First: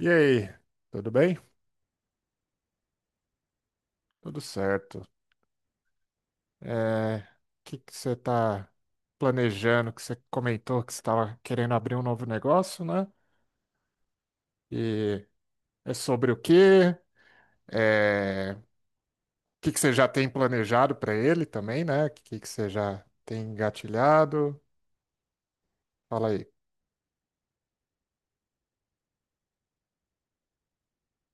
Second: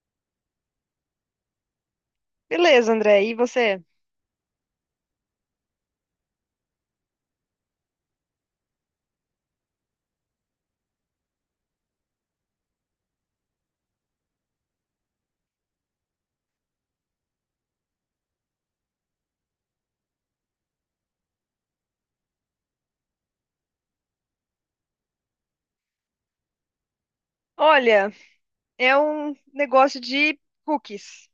E aí, tudo bem? Beleza, André. E você? Tudo certo. O que que você está planejando? Que você comentou que você estava querendo abrir um novo negócio, né? E é sobre o quê? O que que você já tem planejado para ele também, né? O que que você já tem engatilhado? Fala aí. Olha, é um negócio de cookies.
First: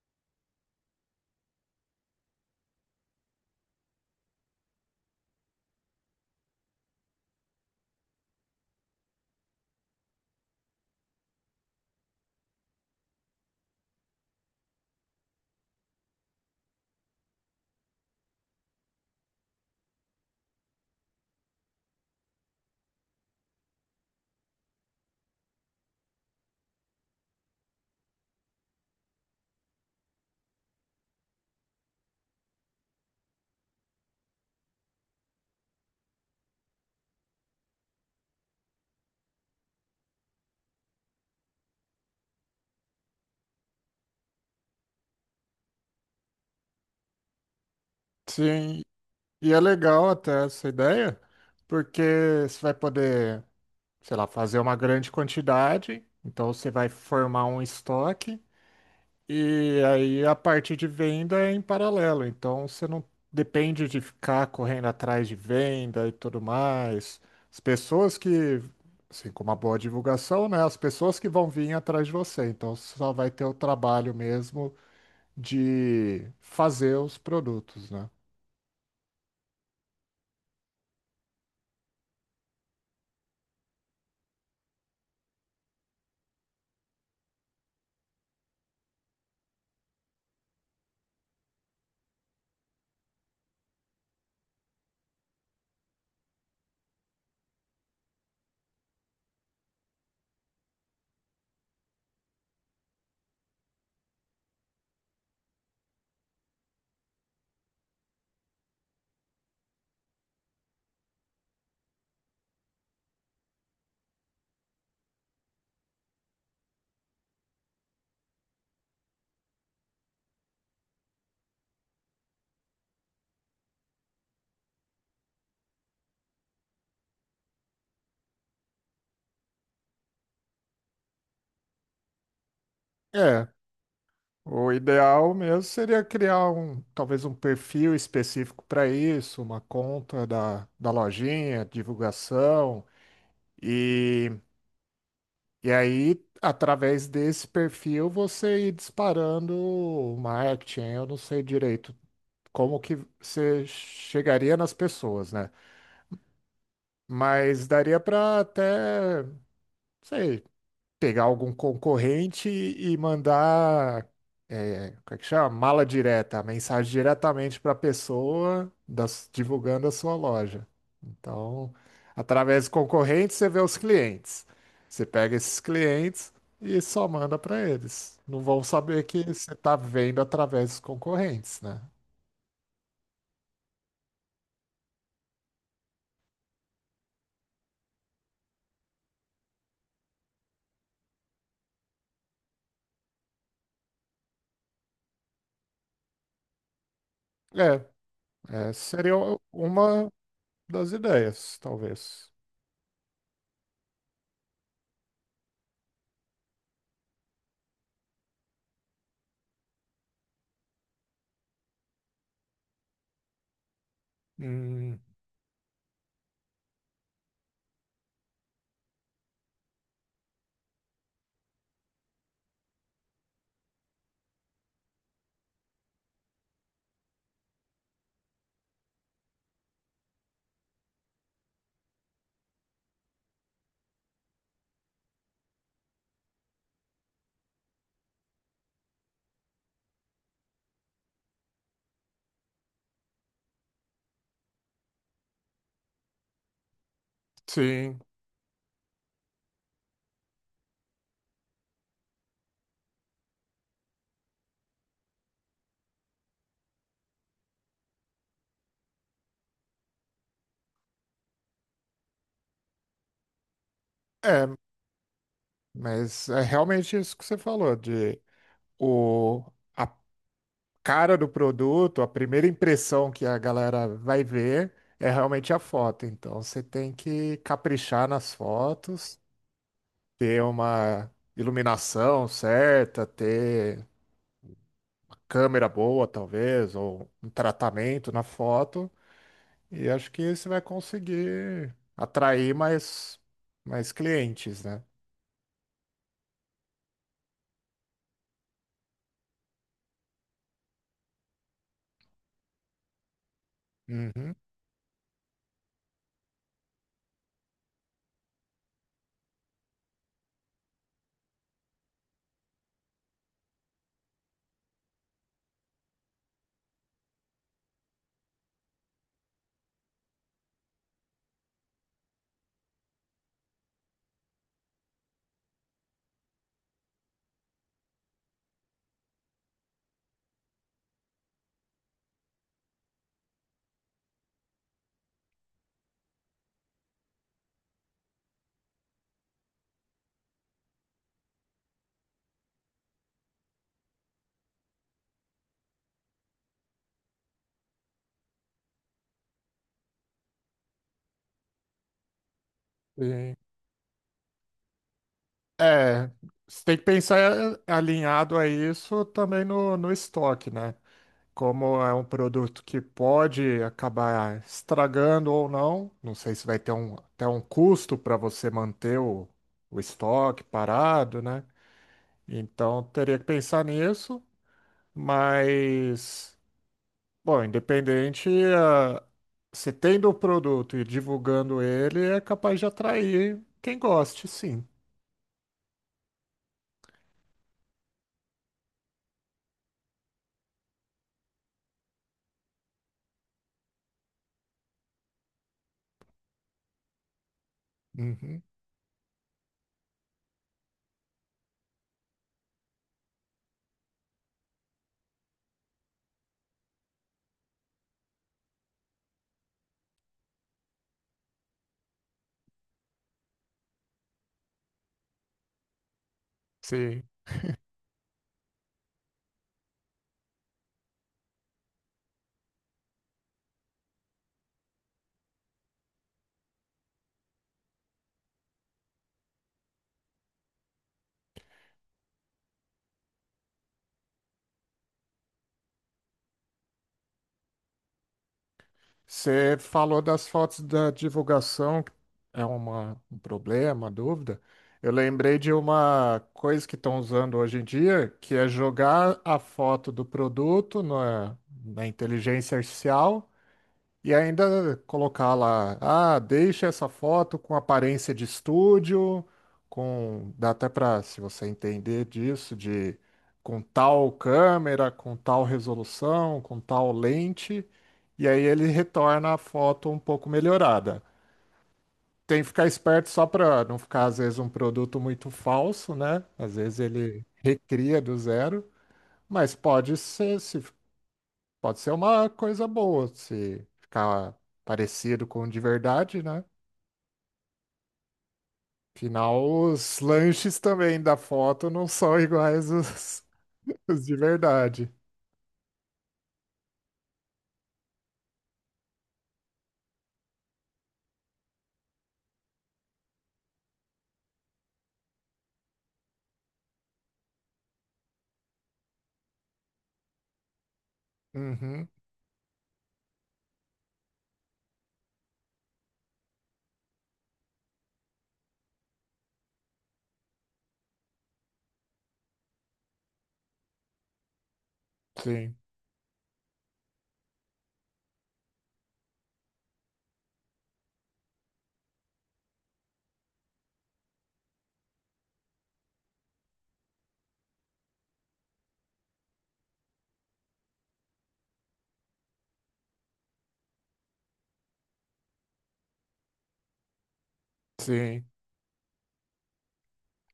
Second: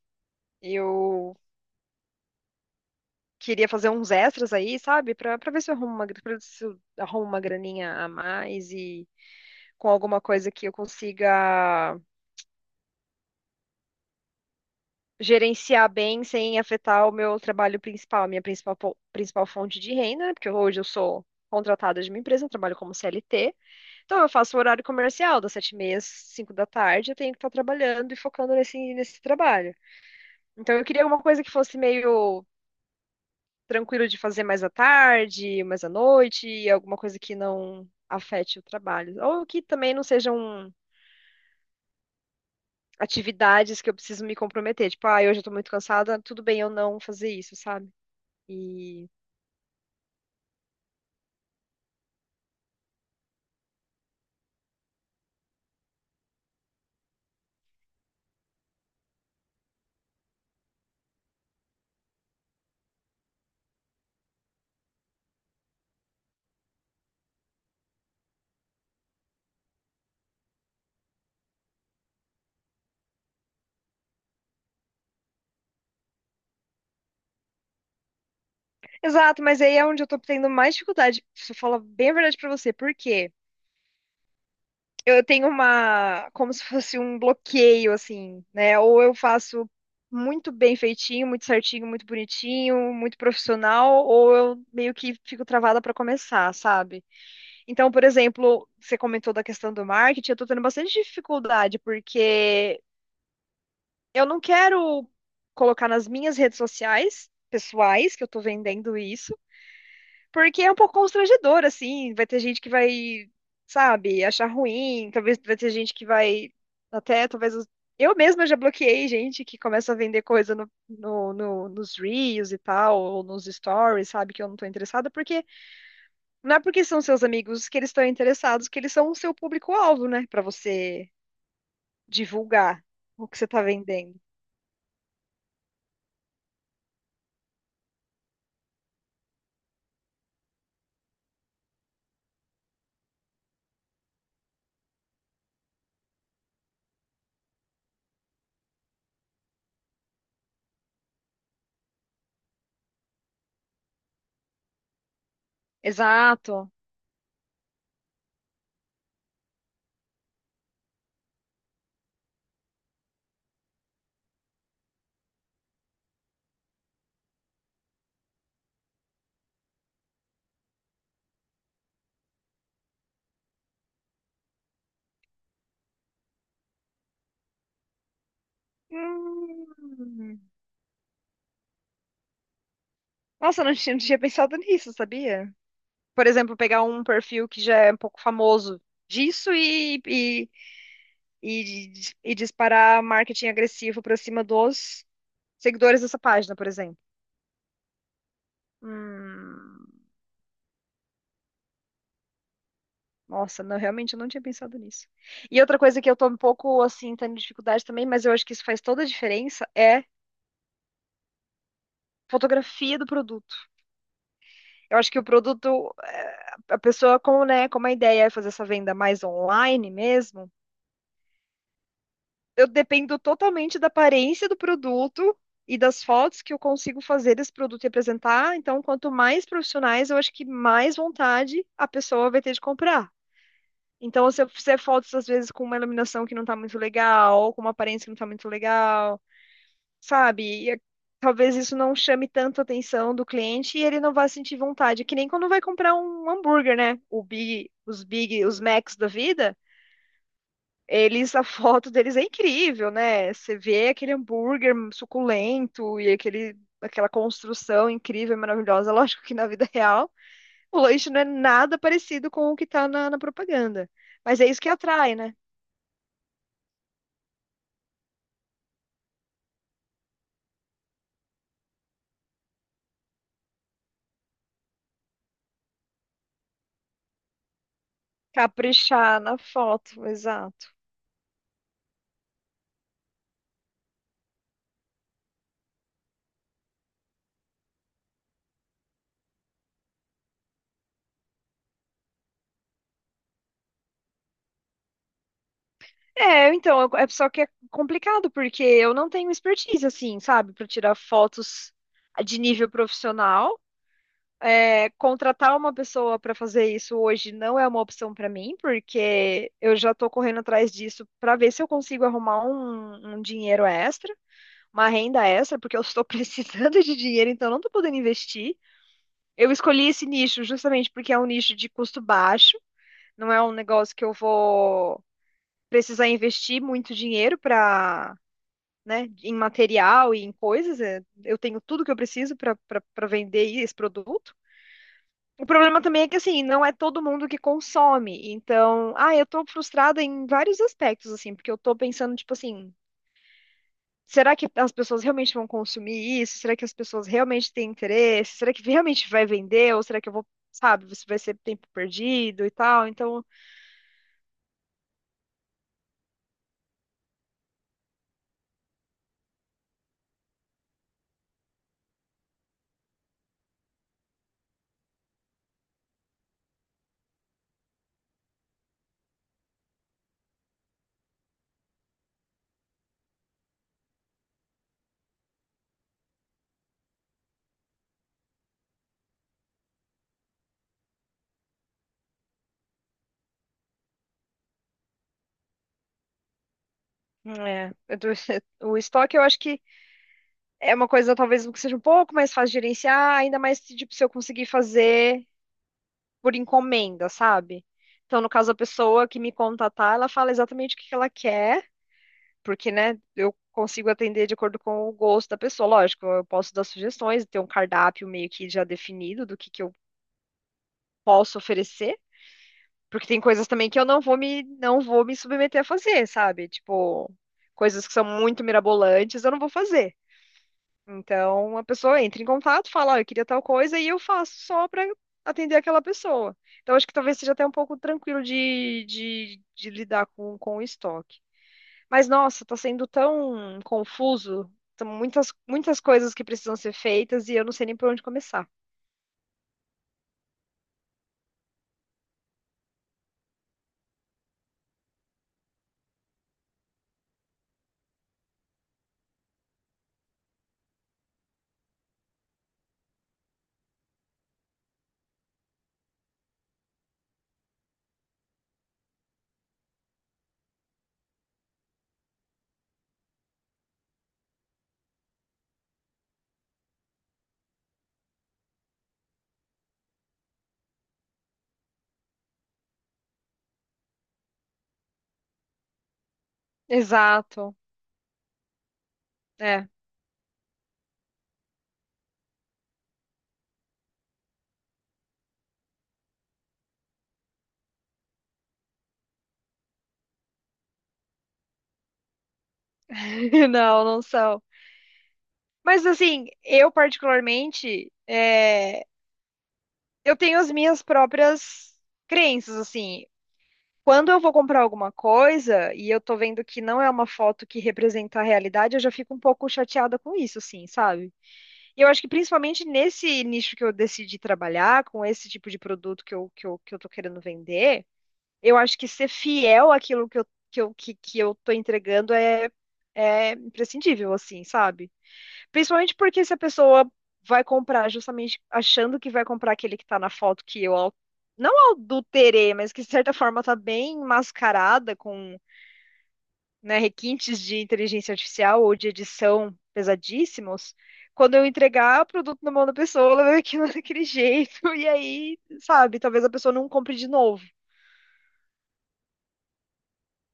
Eu queria fazer uns extras aí, sabe? Pra ver se eu arrumo uma, pra ver se eu arrumo uma graninha a mais e com alguma coisa que eu consiga gerenciar bem sem afetar o meu trabalho principal, a minha principal, principal fonte de renda, né? Porque hoje eu sou contratada de uma empresa, eu trabalho como CLT. Então eu faço o horário comercial das 7:30 às 5 da tarde, eu tenho que estar trabalhando e focando nesse trabalho. Então eu queria alguma coisa que fosse meio tranquilo de fazer mais à tarde, mais à noite, alguma coisa que não afete o trabalho. Ou que também não sejam atividades que eu preciso me comprometer. Tipo, ah, hoje eu tô muito cansada, tudo bem eu não fazer isso, sabe? Sim, E... e é legal até essa ideia, porque você vai poder, sei lá, fazer uma grande quantidade, então você vai formar um estoque. E aí a parte de venda é em paralelo, então você não depende de ficar correndo atrás de venda e tudo mais. As pessoas que, assim, com uma boa divulgação, né? As pessoas que vão vir atrás de você, então você só vai ter o trabalho mesmo de fazer os produtos, né? Exato, mas aí é onde eu tô tendo mais dificuldade. Se eu falar bem a verdade pra você, por quê? Eu tenho uma, como se fosse um bloqueio, assim, né? Ou eu faço muito bem feitinho, muito certinho, muito bonitinho, muito profissional, ou eu meio que fico travada para começar, sabe? Então, por exemplo, você comentou da questão do marketing, eu tô tendo bastante dificuldade, porque eu não quero colocar nas minhas redes sociais pessoais que eu tô vendendo isso porque é um pouco constrangedor, assim. Vai ter gente que vai, sabe, achar ruim. Talvez vai ter gente que vai. Até, talvez. Eu mesma já bloqueei gente que começa a vender coisa nos Reels e tal, ou nos stories, sabe, que eu não tô interessada, porque não é porque são seus amigos que eles estão interessados, que eles são o seu público-alvo, né? Pra você divulgar o que É, você tá vendendo. o ideal mesmo seria criar um, talvez um perfil específico para isso, uma conta da, da lojinha, divulgação. E E aí, através desse perfil, você ir disparando o marketing. Eu não sei direito como que você chegaria nas pessoas, né? Exato. Mas daria para até, não sei, pegar algum concorrente e mandar, como é que chama? Mala direta, a mensagem diretamente para a pessoa divulgando a sua loja. Então, através do concorrente, você vê os clientes. Você pega esses clientes e só manda para eles. Não vão saber que você está vendo Hum. através dos concorrentes, né? Nossa, eu não tinha, não tinha pensado nisso, sabia? Por exemplo, pegar um perfil que já é um pouco famoso disso e, e disparar marketing agressivo para cima dos seguidores dessa página, por exemplo. É, é, seria Hum, uma das ideias, talvez. nossa, não, realmente eu não tinha pensado nisso. E outra coisa que eu tô um pouco assim, tendo dificuldade também, mas eu acho que isso faz toda a diferença, é fotografia do produto. Eu Hum, acho que o produto, a pessoa com, né, com uma ideia é fazer essa venda mais online mesmo, eu dependo totalmente da aparência do produto e das fotos que eu consigo fazer desse produto e apresentar. Então, quanto mais profissionais, eu acho que mais vontade a pessoa vai ter de comprar. Então, se eu fizer fotos, às vezes, com uma iluminação que não tá muito legal, ou com uma aparência que não tá muito legal, sabe? E talvez isso não chame tanto a atenção do cliente e ele não vai sentir vontade. Que nem quando vai comprar um hambúrguer, né? O sim. Big, os Macs da vida. Eles, a foto deles é incrível, né? Você vê aquele hambúrguer suculento e aquela construção incrível e maravilhosa. Lógico que na vida real o lanche não é nada parecido com o que tá na propaganda. Mas é É, isso que atrai, né? Mas é realmente isso que você falou, de o, a cara do produto, a primeira impressão que a galera vai ver é realmente a foto. Então você tem que caprichar nas Caprichar fotos, na foto, ter exato. uma iluminação certa, ter câmera boa, talvez, ou um tratamento na foto. E acho que você vai conseguir atrair mais, mais clientes, né? É, então, é só que é complicado, porque eu não tenho expertise, assim, sabe, para tirar fotos de nível profissional. Uhum. Contratar uma pessoa para fazer isso hoje não é uma opção para mim, porque eu já estou correndo atrás disso para ver se eu consigo arrumar um dinheiro extra, uma renda extra, porque eu estou precisando de dinheiro, então eu não estou podendo investir. Eu escolhi esse nicho justamente porque é um nicho de custo baixo, não é um negócio que eu vou precisar investir muito dinheiro para, né, em material e em coisas. Eu tenho tudo que eu preciso para para vender esse produto. O problema também é que, assim, não é todo mundo que consome. Então, ah, eu tô frustrada em vários aspectos, assim, porque eu tô pensando, tipo assim, será que as pessoas realmente vão consumir isso? Será que as pessoas realmente têm interesse? Será que realmente vai vender? Ou será que eu vou, sabe, isso vai ser tempo perdido e tal? Então, Sim. É, Você tem que pensar alinhado a isso também no estoque, né? Como é um produto que pode acabar estragando ou não, não sei se vai ter até um custo para você manter o estoque parado, né? Então teria que pensar nisso, mas, bom, independente, ah, se tendo o produto e divulgando ele, é capaz de atrair quem goste, sim. É, o estoque eu acho que é uma coisa talvez que seja um pouco mais fácil de gerenciar, ainda mais se, tipo, se eu conseguir fazer por encomenda, sabe? Então, no Uhum. caso, a pessoa que me contatar, ela fala exatamente o que que ela quer. Porque, né, eu consigo atender de acordo com o gosto da pessoa. Lógico, eu posso dar sugestões, ter um cardápio meio que já definido do que eu posso oferecer, porque tem coisas também que eu não vou me não vou me submeter a fazer, sabe? Sim. Tipo, coisas que são muito mirabolantes, eu não vou fazer. Então, a pessoa entra em contato, fala, "Ó, eu queria tal coisa e eu faço só para atender aquela pessoa. Então, acho que talvez seja até um pouco tranquilo de lidar com o estoque. Mas nossa, tá sendo tão confuso. São muitas, muitas coisas que precisam ser feitas e eu não sei nem por onde começar. Você falou das fotos da divulgação, que é um problema, dúvida. Eu lembrei de uma coisa que estão usando hoje em dia, que é jogar a foto do produto na inteligência artificial. E ainda colocar lá, ah, deixa essa foto com aparência de estúdio, com, dá até para, se você entender disso, de com tal câmera, com tal resolução, com tal lente, e aí ele retorna a foto um pouco melhorada. Tem que ficar esperto só para não ficar, às vezes, um produto muito falso, né? Às vezes ele Exato. recria do zero, mas É. pode ser, se Pode ser uma coisa boa se ficar parecido com o de verdade, né? Afinal, os lanches também da foto não são iguais os, Não, não os de são. verdade. Mas assim, eu particularmente, é, eu tenho as minhas próprias crenças, assim. Quando eu vou comprar alguma coisa e eu tô vendo que não é uma foto que representa a realidade, eu já fico um pouco chateada com isso, assim, sabe? E eu Uhum, acho que principalmente nesse nicho que eu decidi trabalhar, com esse tipo de produto que eu tô querendo vender, eu acho que ser fiel àquilo que eu tô entregando é, é imprescindível, assim, sabe? sim, Principalmente porque se a pessoa vai comprar justamente achando que vai comprar aquele que tá na foto que eu não adulterei, mas que de certa forma tá bem mascarada com, né, requintes de inteligência artificial ou de edição pesadíssimos, quando eu entregar o produto na mão da pessoa, ela vai ver aquilo daquele jeito, e aí, sabe, talvez a pessoa não compre de novo. sim.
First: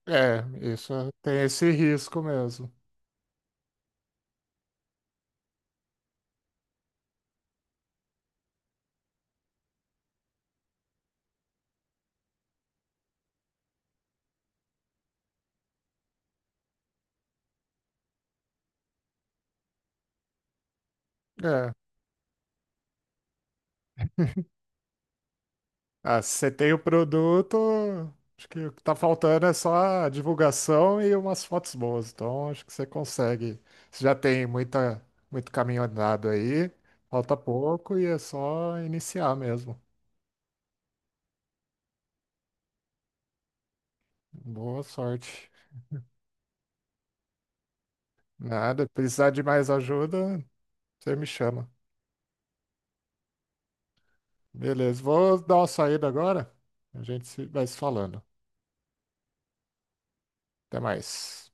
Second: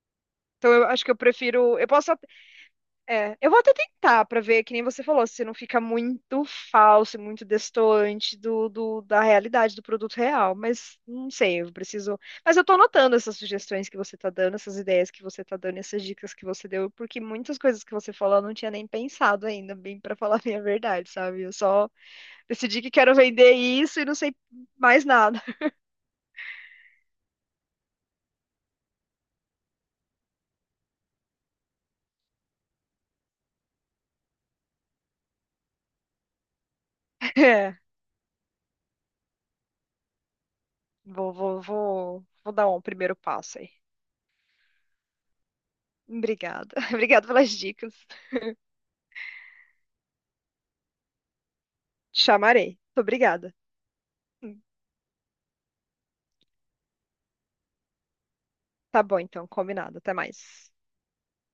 É, Então eu isso acho é, que eu tem esse prefiro. Eu posso risco mesmo. É, eu vou até tentar pra ver, que nem você falou, se não fica muito falso, muito destoante do, da realidade, do produto real, mas não sei, eu preciso. Mas eu tô anotando essas sugestões que você tá dando, essas ideias que você tá dando, essas dicas que você deu, porque muitas coisas que você falou eu não tinha nem pensado ainda, bem pra falar a minha verdade, sabe? Eu É. só decidi que quero vender isso e não sei mais nada. Ah, se você tem o produto, acho que o que tá faltando é só a divulgação e umas fotos boas. Então, acho que você consegue. Você já tem muita, muito caminho andado aí, falta É, pouco e é só iniciar mesmo. vou dar um primeiro passo aí. Boa sorte. Obrigada. Obrigada pelas dicas. Nada, precisar de mais ajuda, você me chama. Te chamarei. Muito obrigada. Beleza, vou dar uma saída agora. A gente se- vai se falando. Tá bom, então, combinado. Até mais. Até mais.